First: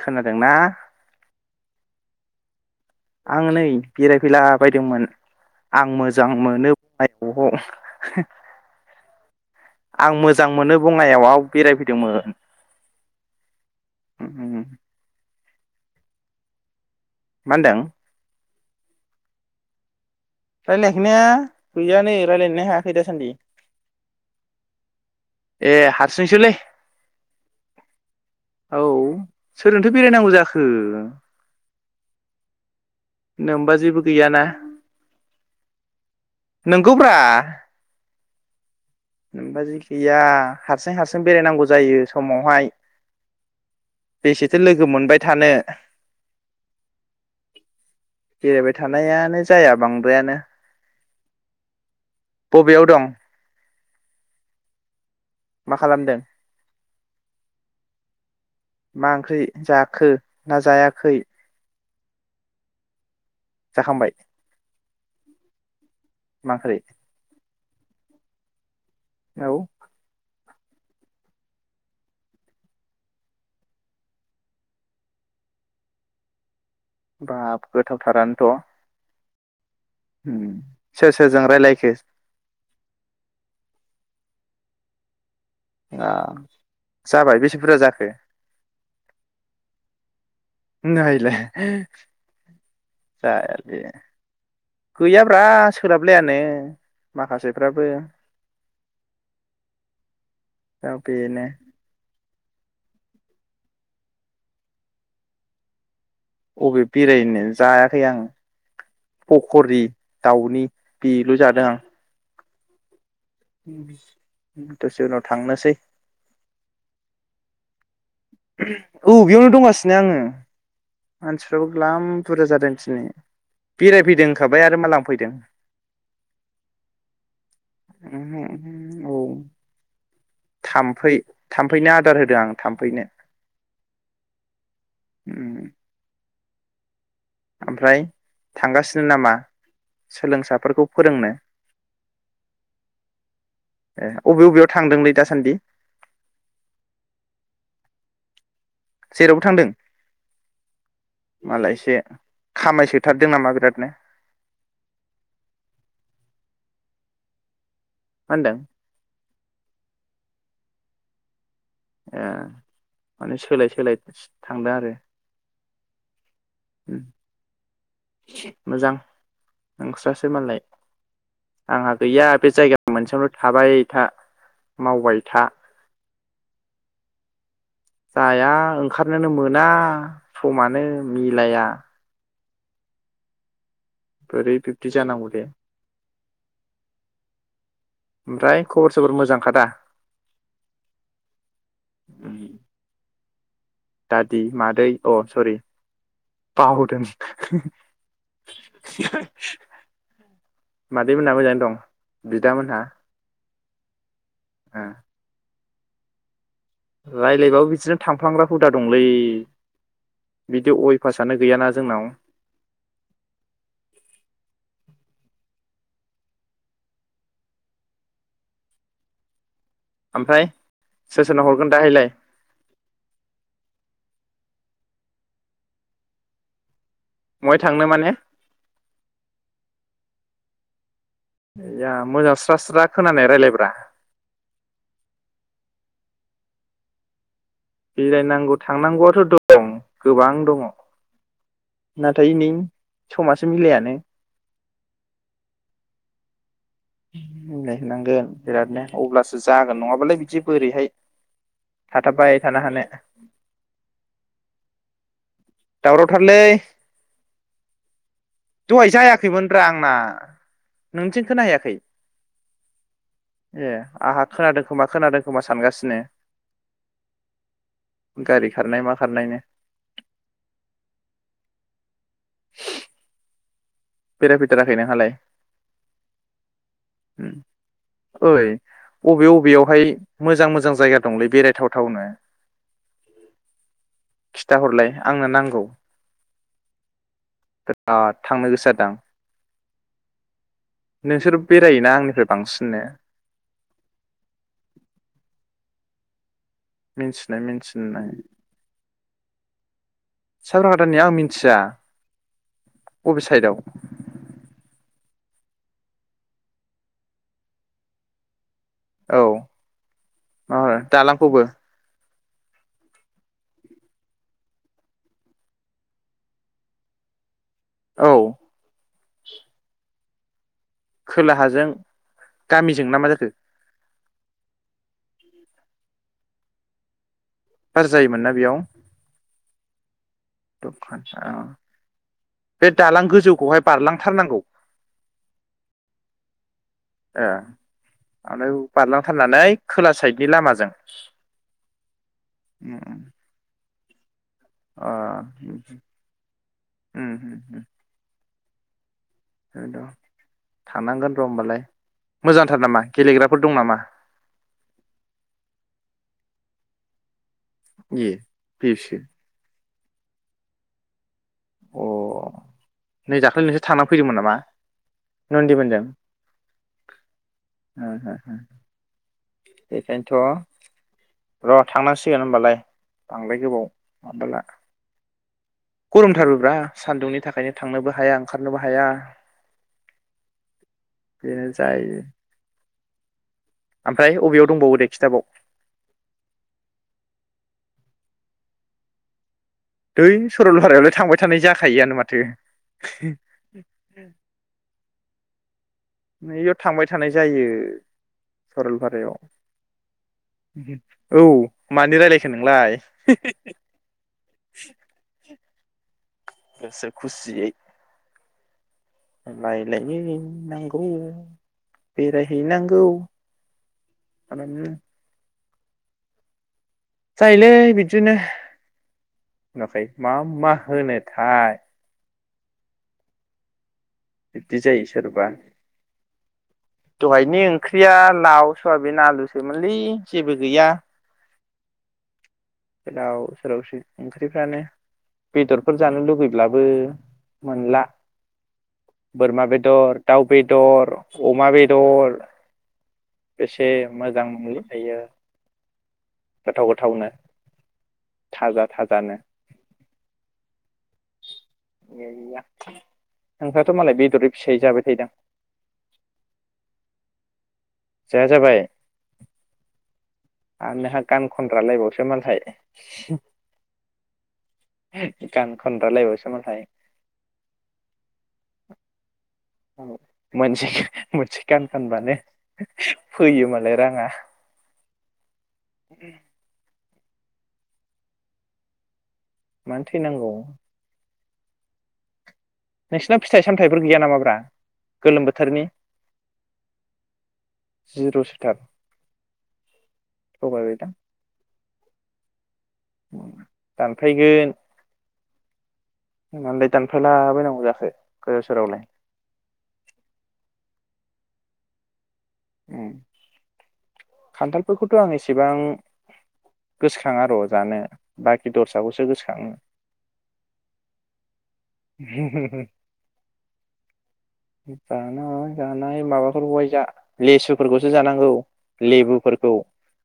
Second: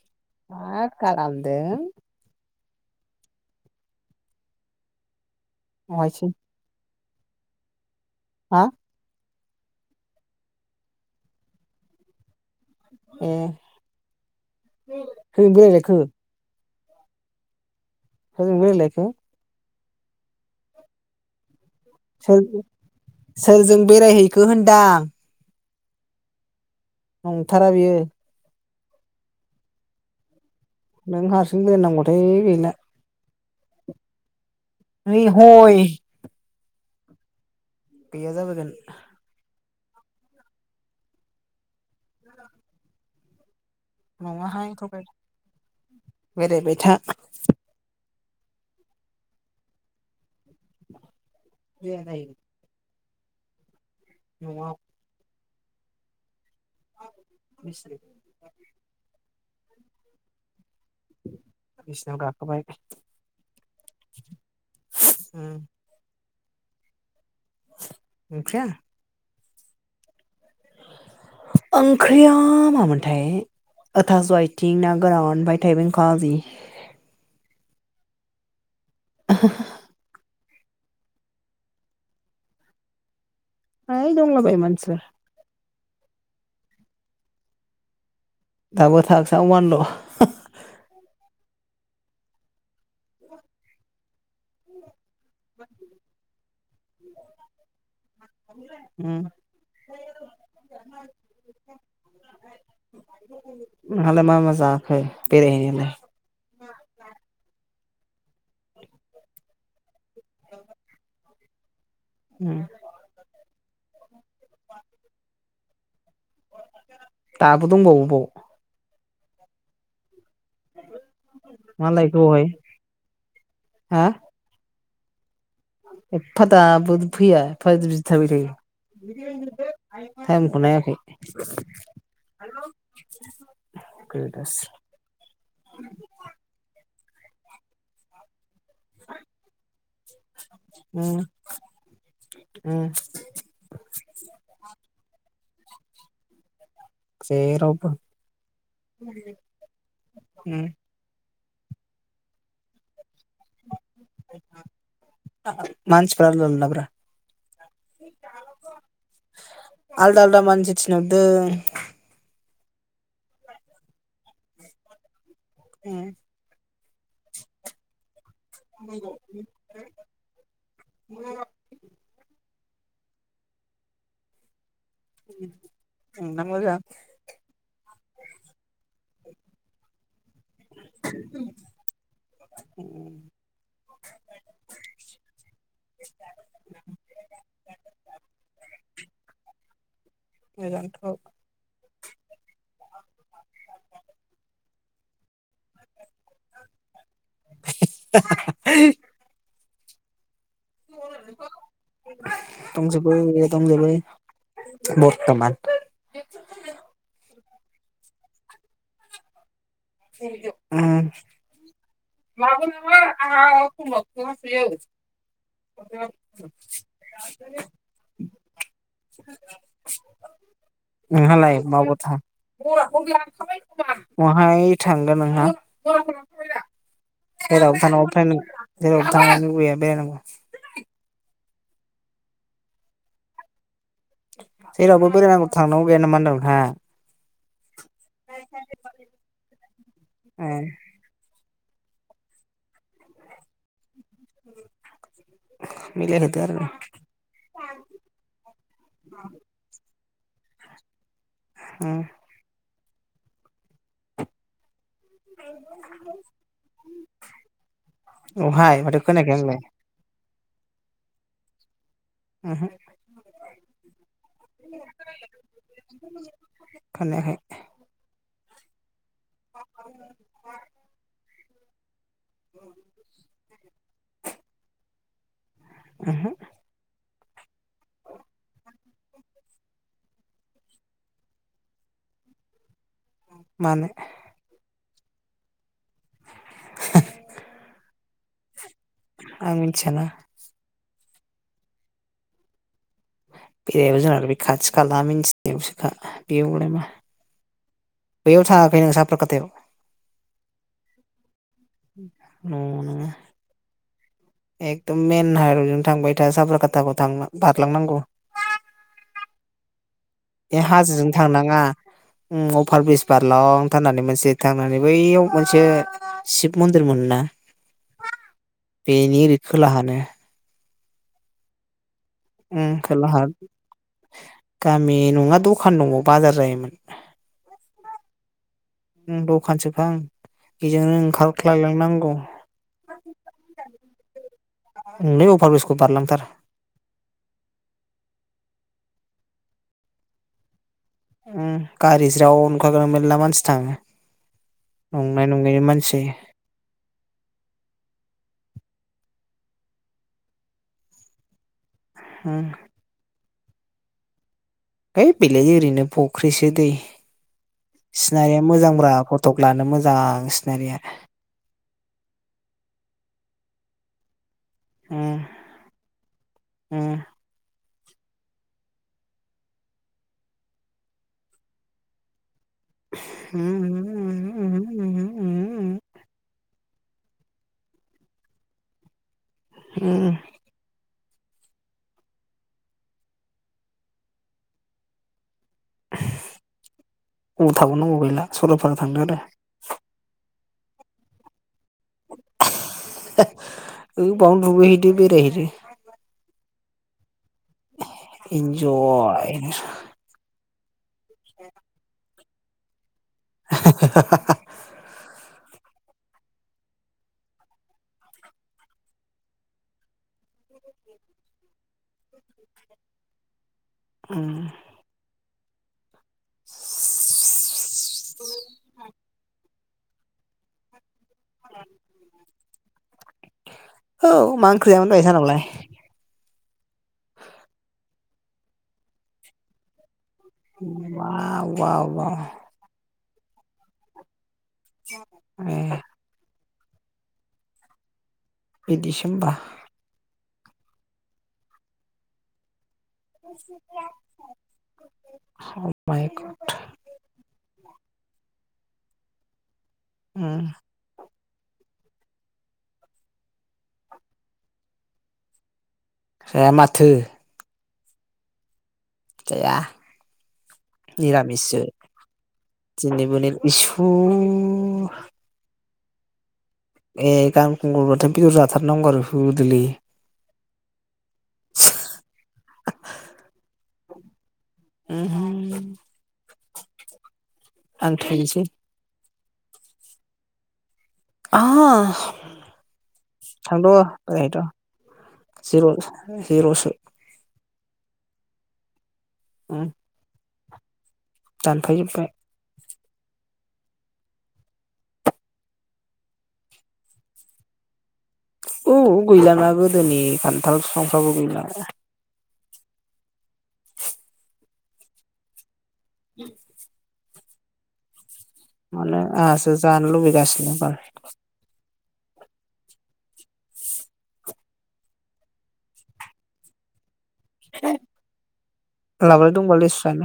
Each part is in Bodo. खोनादोंना मा खालामदों? आं नै बेरायफैला बायदोंमोन । आं अहायसो मोजां मोनो । [unintelligible] हा । आं मोजां मोनो बङाइाव बेरायफैदोंमोन । ए उम । हो बेलेख हो । मा होनदों? सोरजों रायलायखो? रायलायाखैनो। सोर सोरजों बेरायहैखो होनदां? ए हारसिंसोलै । नंथारा बेयो । औ सोरजोंनोथ' बेरायनांगौ जाखो? नों हारसिं गोदान नांगौबाथाय गैला । नोंमबाजैबो गैयाना । नै हय । नंगौब्रा । गैया जाबोगोन । गैया हारसिं हारसिं बेरायनांगौ जायो समावहाय । नङाहायथ थगायदों बेरायबाय था । बेरायबाय थानायानो जाया बांद्रायानो जाया जायो । बबेयाव दं? नआव । मा खालामदों? बिसि मा ओंख्रि? जाखो ना जायाखै? बिसनायाव गाखोबाय। जाखांबाय हो। माख्रै। ओंख्रिया। औ। ओंख्रिया मामोनथाय ओ थास आथिं ना गोरान ओमफाय थाइबें खाजि। बाब गोथावथारानोथ'। [inaudible] [unintelligible] सोर सोरजों रायलायखो? ओइ दंलाबायो मानसिफोर। जाबाय बेसे बुरजा जाखो? दाबो थाग्सा अवानल'। नायलाय [unintelligible] गैयाब्रा सोलाबलायानो माखासेफ्राबो उम दा बेनो। [unintelligible] नोंहालाय मा मा जाखो बेरायहैनोलाय। अबे बेरायनो जाया खै आं। फखरि। दाउनि पि लु जादो आं। ओम। [unintelligible] दसे उनाव थांनोसै। [unintelligible] दंबावोबाव। औ बेयावनो दंगासिनो आङो। मानसिफ्राबो मा ग्लाम लायखो बावहाय बुरजा जादों दिनै हा बेरायफैदों होनखाबाय आरो मा ग्लाम फैदों। एफा दाबो फैया फा बिदि थाबाय थायो [unintelligible] नायाखै थामफै थामफैनो आदार होदो आं थामफैनो गोदासो ओम। ओमफ्राय थांगासिनो नामा सोलोंसाफोरखौ उम फोरोंनो ए उम अबे अबेयाव थांदोंलै दासान्दि? जेरावबो। उम। मालायसो खामायसोथारदों नामा बिरादनो। [unintelligible] मानसिफ्रा [unintelligible] मा होनदों [unintelligible] आलदा आलदा मानसि थिनहरदों। ए माने सोलाय सोलाय सो थांदों आरो। उम। उम। मोजां नोंस्रासो मालाय आंहा गैया बे जायगाया मोनसेयावनो थाबाय था। मावबाय था। नोंना मोजां जाया ओंखारनोनो मोना। समानो मिलाया उम बोरै बिबदि जानांगौदे [unintelligible] ओमफ्राय खबर सबर मोजांखादा? मोजांथ' दादि मादै अ सरि बावदों [inaudible] [unintelligible] मादै मोनहा मोजाङै दं बिदामोनहा। दंजोबो दंजोबो बरथमान। [unintelligible] रायज्लायबाबो बिदिनो थांफ्लांग्रा हुदा दंलै। [unintelligible] [unintelligible] बिदि अयभासानो गैयाना जोंनाव ओमफ्राय सोर सोरनो नोंहालाय हरगोन दाहायलाय माबावथा बहाय थांगोन नोंहा? [unintelligible] बहाय जेरावबो थांनो माने थानो लुगैया बेरायनांगौ। जा मोजां स्रा स्रा खोनानाय रायलायब्रा जेरावबो बोराय नांगौ थांनांगौ गैया नामा होनदो नोंहा? बेरायनांगौ थांनांगौ आ दं गोबां ए दंङ। नाथाय नै समासो मिलायानो मिलाया थो आरो। मिलायहोनांगोन बिरादनो अब्लासो जागोन नंङाबालाय बिदि बोरैहाय उम थाथाब बाय थानो हानो दावरावथारलै अहाय दहाय माथो खोनायाखै आंलाय जायाखैमोनब्रा आंना नोंथिं खोना हैयाखै? उमहो ए आहा खोनायाखै गारि खारनाय मा खारनायनो बेरायफैथाराखै नोंहालाय? उहो उम ओय अबे अबे यावहाय मोजां मोजां जायगा दंलै बेरायथावथावनो? मानो खिथाहरलाय आंनो नांगौ बिराद थांनो गोसो जा आं मोनथियाना नोंसोर बेरायोना आंनिफ्राय बांसिननो बेरायोबा जाहा बे खाथि खाला मिथिनायावसोखा बेयावलाय मा मिन्थिनाय मिथि नाय बैयाव थाङाखै नों साफ्राकातायाव साब्राकाटानिया आं मिथिया न' नोङो अबे साइदआव? एकदम मेन हाइरडजों थांबाय था साब्राकाताखौ थां बारलांनांगौ । औ ए माबा हाजोजों दालांखौबो थांनांङा उम अभार ब्रिज बारलां थारनानै मोनसे थांनानै बैयाव मोनसे शिब मन्दिर मोनो ना औ। बेनि ओरै खोलाहानो। खोलाहाजों। उम गामिजों ना मा खोलाहा। जाखो गामि नङा दखान दंङ बाजार जायोमोन। हार जायोमोन ना बेयाव। दखानसो फां। दखान ओ बे दालां गोजौखौहाय बारलां थारनांगौ। नै अफार ब्रिजखौ बारलांथार। आमफ्राय बारलांथारनानै खोला साइदनि लामाजों। उम गारि ज्राव नुखागोन उम मेलला मानसि थांङो। अ उम उम उम उम। बे द' थानांगोन र' होमबालाय। उम मोजांथार नामा गेलेग्रा फोर दं नामा? होइ बेलाय ओरैनो फख्रिसो दै। ए सिनारिया पि एफ मोजांब्रा सि फट'क लानो मो जां सिनारिया। अ नै दाखालै नोंसोर थांनानै फैदोंमोन नामा? उम नन्दि मोनजों। बेखायनोथ' र' थांनांसिगोन होमबालाय। बांद्राय गोबाव माबाला। उम उम गरम थारबोब्रा। सान्दुंनि थाखायनो थांनोबो हाया ओंखारनोबो हाया। उम। बेनो जायो। ओमफ्राय अबेयाव दंबावो दे खिथाबाव। अबाव थाबावनांगौ गैला सरलपारा थांदो आरो। दै सरलफारायावलाय थांबाय थानाय जाख ओ बावनो दुगैहैदो बेरायहैदो। नैयाव थांबाय थानाय जायो सरलपारायाव इनजय। औ मानो रायलायखो नोंलाय। [inaudible] गोसो खुसियै। रायलायहैनांगौ बेरायहैनांगौ। उम [inaudible] जायोलै बिदिनो। नुवाखै मा मा होनो। थाइ। औ मा बिब्दि ओंख्रि जायो जायामोन दहाय सोरबा सानावलाय? दहायनि ओंख्रिया लाव स'वाबिन आलुसोमोनलै। जेबो गैया [inaudible] वाव वाव। गोदाव सोरावसै। फ्रानो बेदरफोर ए जानो लुुबै ब्लाबो मोनला। बिदिसो बोरमा बेदर। दाउ बेदर अमा बेदर। बेसे मोजां मोनलै दायो गोथाव गोथावनो [inaudible] थाजा थाजानो। उम। गैया नोंस्राथ' मालाय बेदरै फिसायै जाबाय थायोदां? जाया माथो। जाया जाबाय। जाया आरो नोंहा गान निरामिससो। खनग्रालायबावसो मालाय खनग्रा लायबावासै मालाय। ए गान खुंगुरबाथ' बेदर जाथारनांगौ आरो होदो बुलि [inaudible] मोनसे [inaudible] मोनसे गान फानबानो फैयो मालाय। [inaudible] ओहोम। आं थैनोसै। मानो थैनांगौ? आ। नोंसिनाव फिथाइ थांद'' सामथाइफोर गैया नामाब्रा गोलोम [inaudible] जिर' सोथार। उम। थगायबाय था। दानफायजोबबाय। दानफायगोन माननलाय दानफालाबायनांगौ जाखो? गोदाव औ सोरावलाय गैलाना गोदोनि खान्थाल फिफां बो गैला उम खान्थालफोरखौथ' आं एसेबां [inaudible] गोसोखाङा र' जानो बाखि माने दस्राखौसो गोसोखाङो आंहासो जानो लुगैगासिनो बा जानो जानाय माबाफोरखौहाय जा लेसुफोरखौसो जानांगौ लाब्राय लेबुफोरखौ दंबा लेसु जानो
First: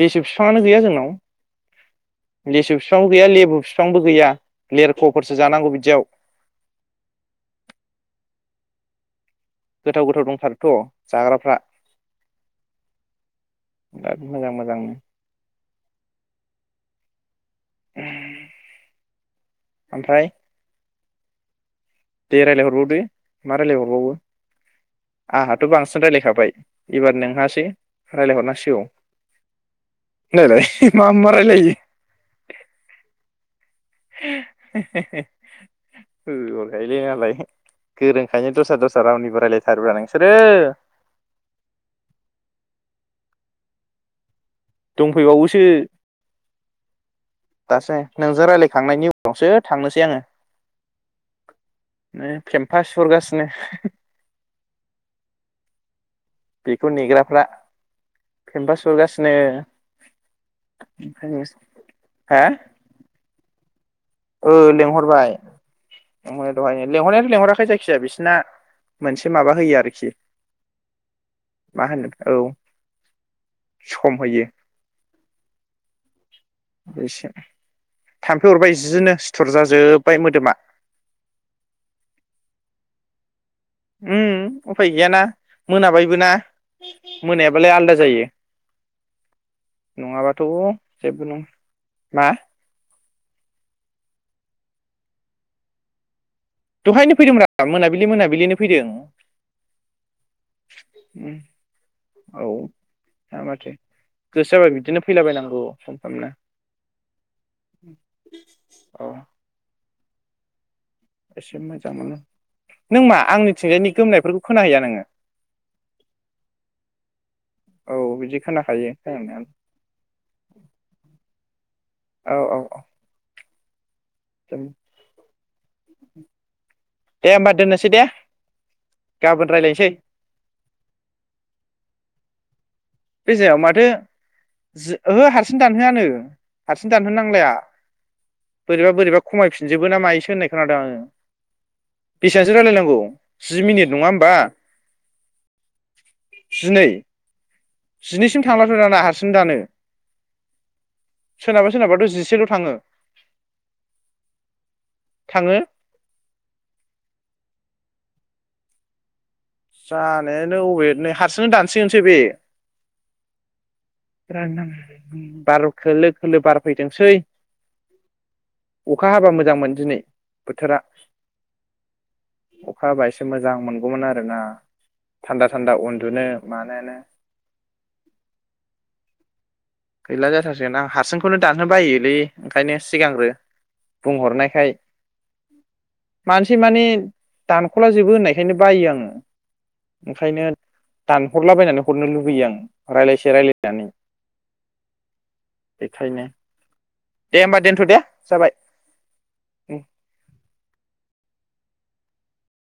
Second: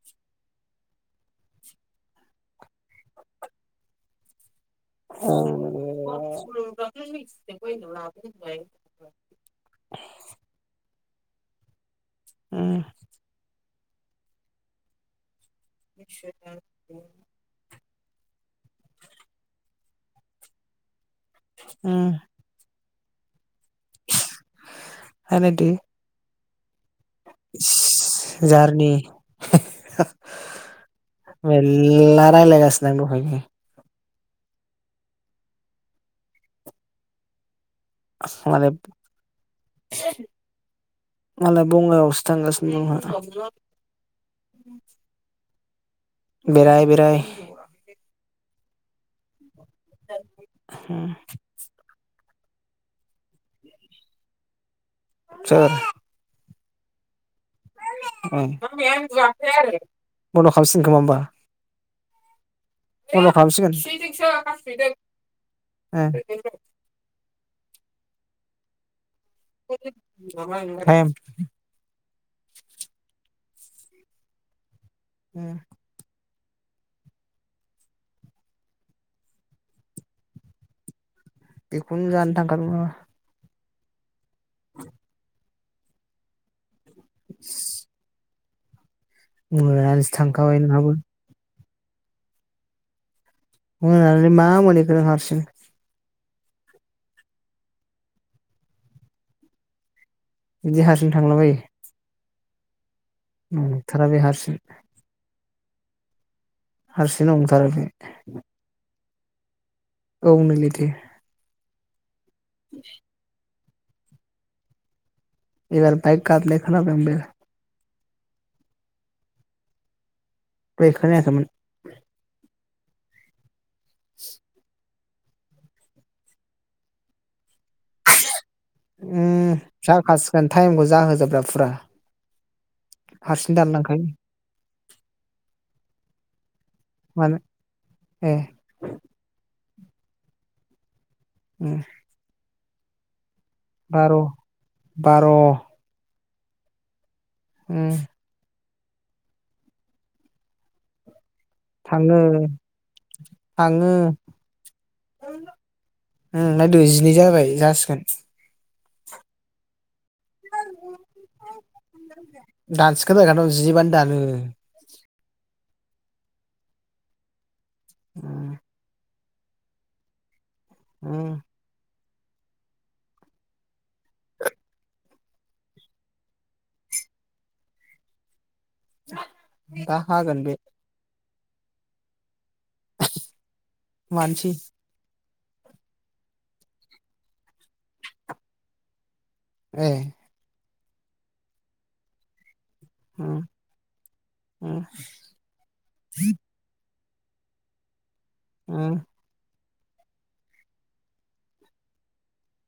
लेसु बिफांआनो गैया जोंनाव लेसु बिफांबो गैया लेबु बिफांबो गैया लेरख'फोरसो जानांगौ बिदियाव अ [inaudible] गोथाव गोथाव दंथारोथ' जाग्राफ्रा उम बिराद मोजां मोजां [unintelligible] ओमफ्राय दे रायज्लाय हरबावदे मा रायजलायहरबावो आंहाथ' बांसिन रायलायखाबाय एबार नोंहासै रायलायहरनांसिगौ नायलाय मा मा रायलायो आं दहायनो [unintelligible] मालाय दस्रा दस्रा रावनिबो रायलायथारोब्रा नोंसोरो मालाय बङायवावसो थांगासिनो दं दंफैबावोसो बेराय बेराय दासो नोंजों रायलायखांनायनि उनावसो थांनोसै आङो उम फेम्फास सुहरगासिनो सोर बेखौ निग्रा बन्द'खामसिनगोन खोमा होमबा हा बन्द खामसिगोन ओ लेंहरबाय लिहरनाय दहाय लेंहरनायाथ' लेंहराखै जायखिजाया बिसि ना मोनसे माबा होयो आरोखि ओ टाइम मा होनो औ सम होयो उम एसे थाम्फै अरबाय जिनो सिथुर जाजोब्बाय मोदोमा। बेखौनो जानो थांखादों ओह उम उफाय गैयाना मोनाबायबो ना मोनायाबालाय आलादा जायो। मोनानानैसो नङाबाथ' थांखाबाय नोंहाबो। जेबो नङा मा? मोनाना मा मोनहैखो नों हारसिं। दहायनो फैदोंमोन मोनाबिलि मोनाबिलिनो फैदों। बिदि हारसिं थांला बायो। औ हा माथो बे हारसिं गोसो जाबा बिदिनो फैलाबायनांगोन औ फन खामनाय। हारसिं नंथारालै बे। औ औ नैलाय थो। एसे मोजां मोनो। नों मा आंनि थिंजायनि गोमनायफोरखौ खोनाहैया नोङो? एबार बाइक गाबनाय खोनाबाय बे औ बिदि खोनाखायो हो नोंथां। दैहय खोनायाखैमोन । औ औ औ [inaudible] दे होमबा दोननोसै दे गाबोन उम रायलायनोसै जाखासिगोन टाइमखौ जाहोजोबदो फुरा बे हारसिं जायाव माथो दानलांखायो जो ओंहो हारसिं दानहोआनो ओं हारसिं दानहोन मानो नांलाया ए बोरैबा बोरैबा खमायफिन जोबो ना मायोसो होननाय खोनादों आङो। उम बिसांसो राज्लायनांगौ? औ जि मिनिट नङा बार' होमबा। बार' उम जिनै। जिनैसिम थांना फोराना हारसिं दानो सोरनाबा सोरनाबाथ' थाङो जिसेल' थाङो थाङो थाङो नायदो जिनै जाबाय । जासिगोन जानायानो अबे नै हारसिंनो दानसिगोनसो बे दानसिगोन जाहैखागोन र' जिनैबानो दानो बार' खोलो खोलो बारफैदोंसै ओम। अखा हाबा मोजांमोन दिनै बोथोरा उम अखा हाबा एसे मोजां मोनगौमोन आरोना थान्दा थान्दा उन्दुनो मानोनो [inaudible] गैला हागोन बे जाथारसोन आं हारसिं बेखौनो दानानो बायोलै ओंखायनो सिगांग्रो मानसि बुंहरनायखाय मानसि माने दानख'ला जोबो होननायखायनो बायो आङो ए ओंखायनो दानहरलाबायनानै हरनो लुुबैयो आं। रायज्लायसे उम रायज्लायनानै [inaudible] बेखायनो दे होमबा दोनथ' दे। ओम। दे।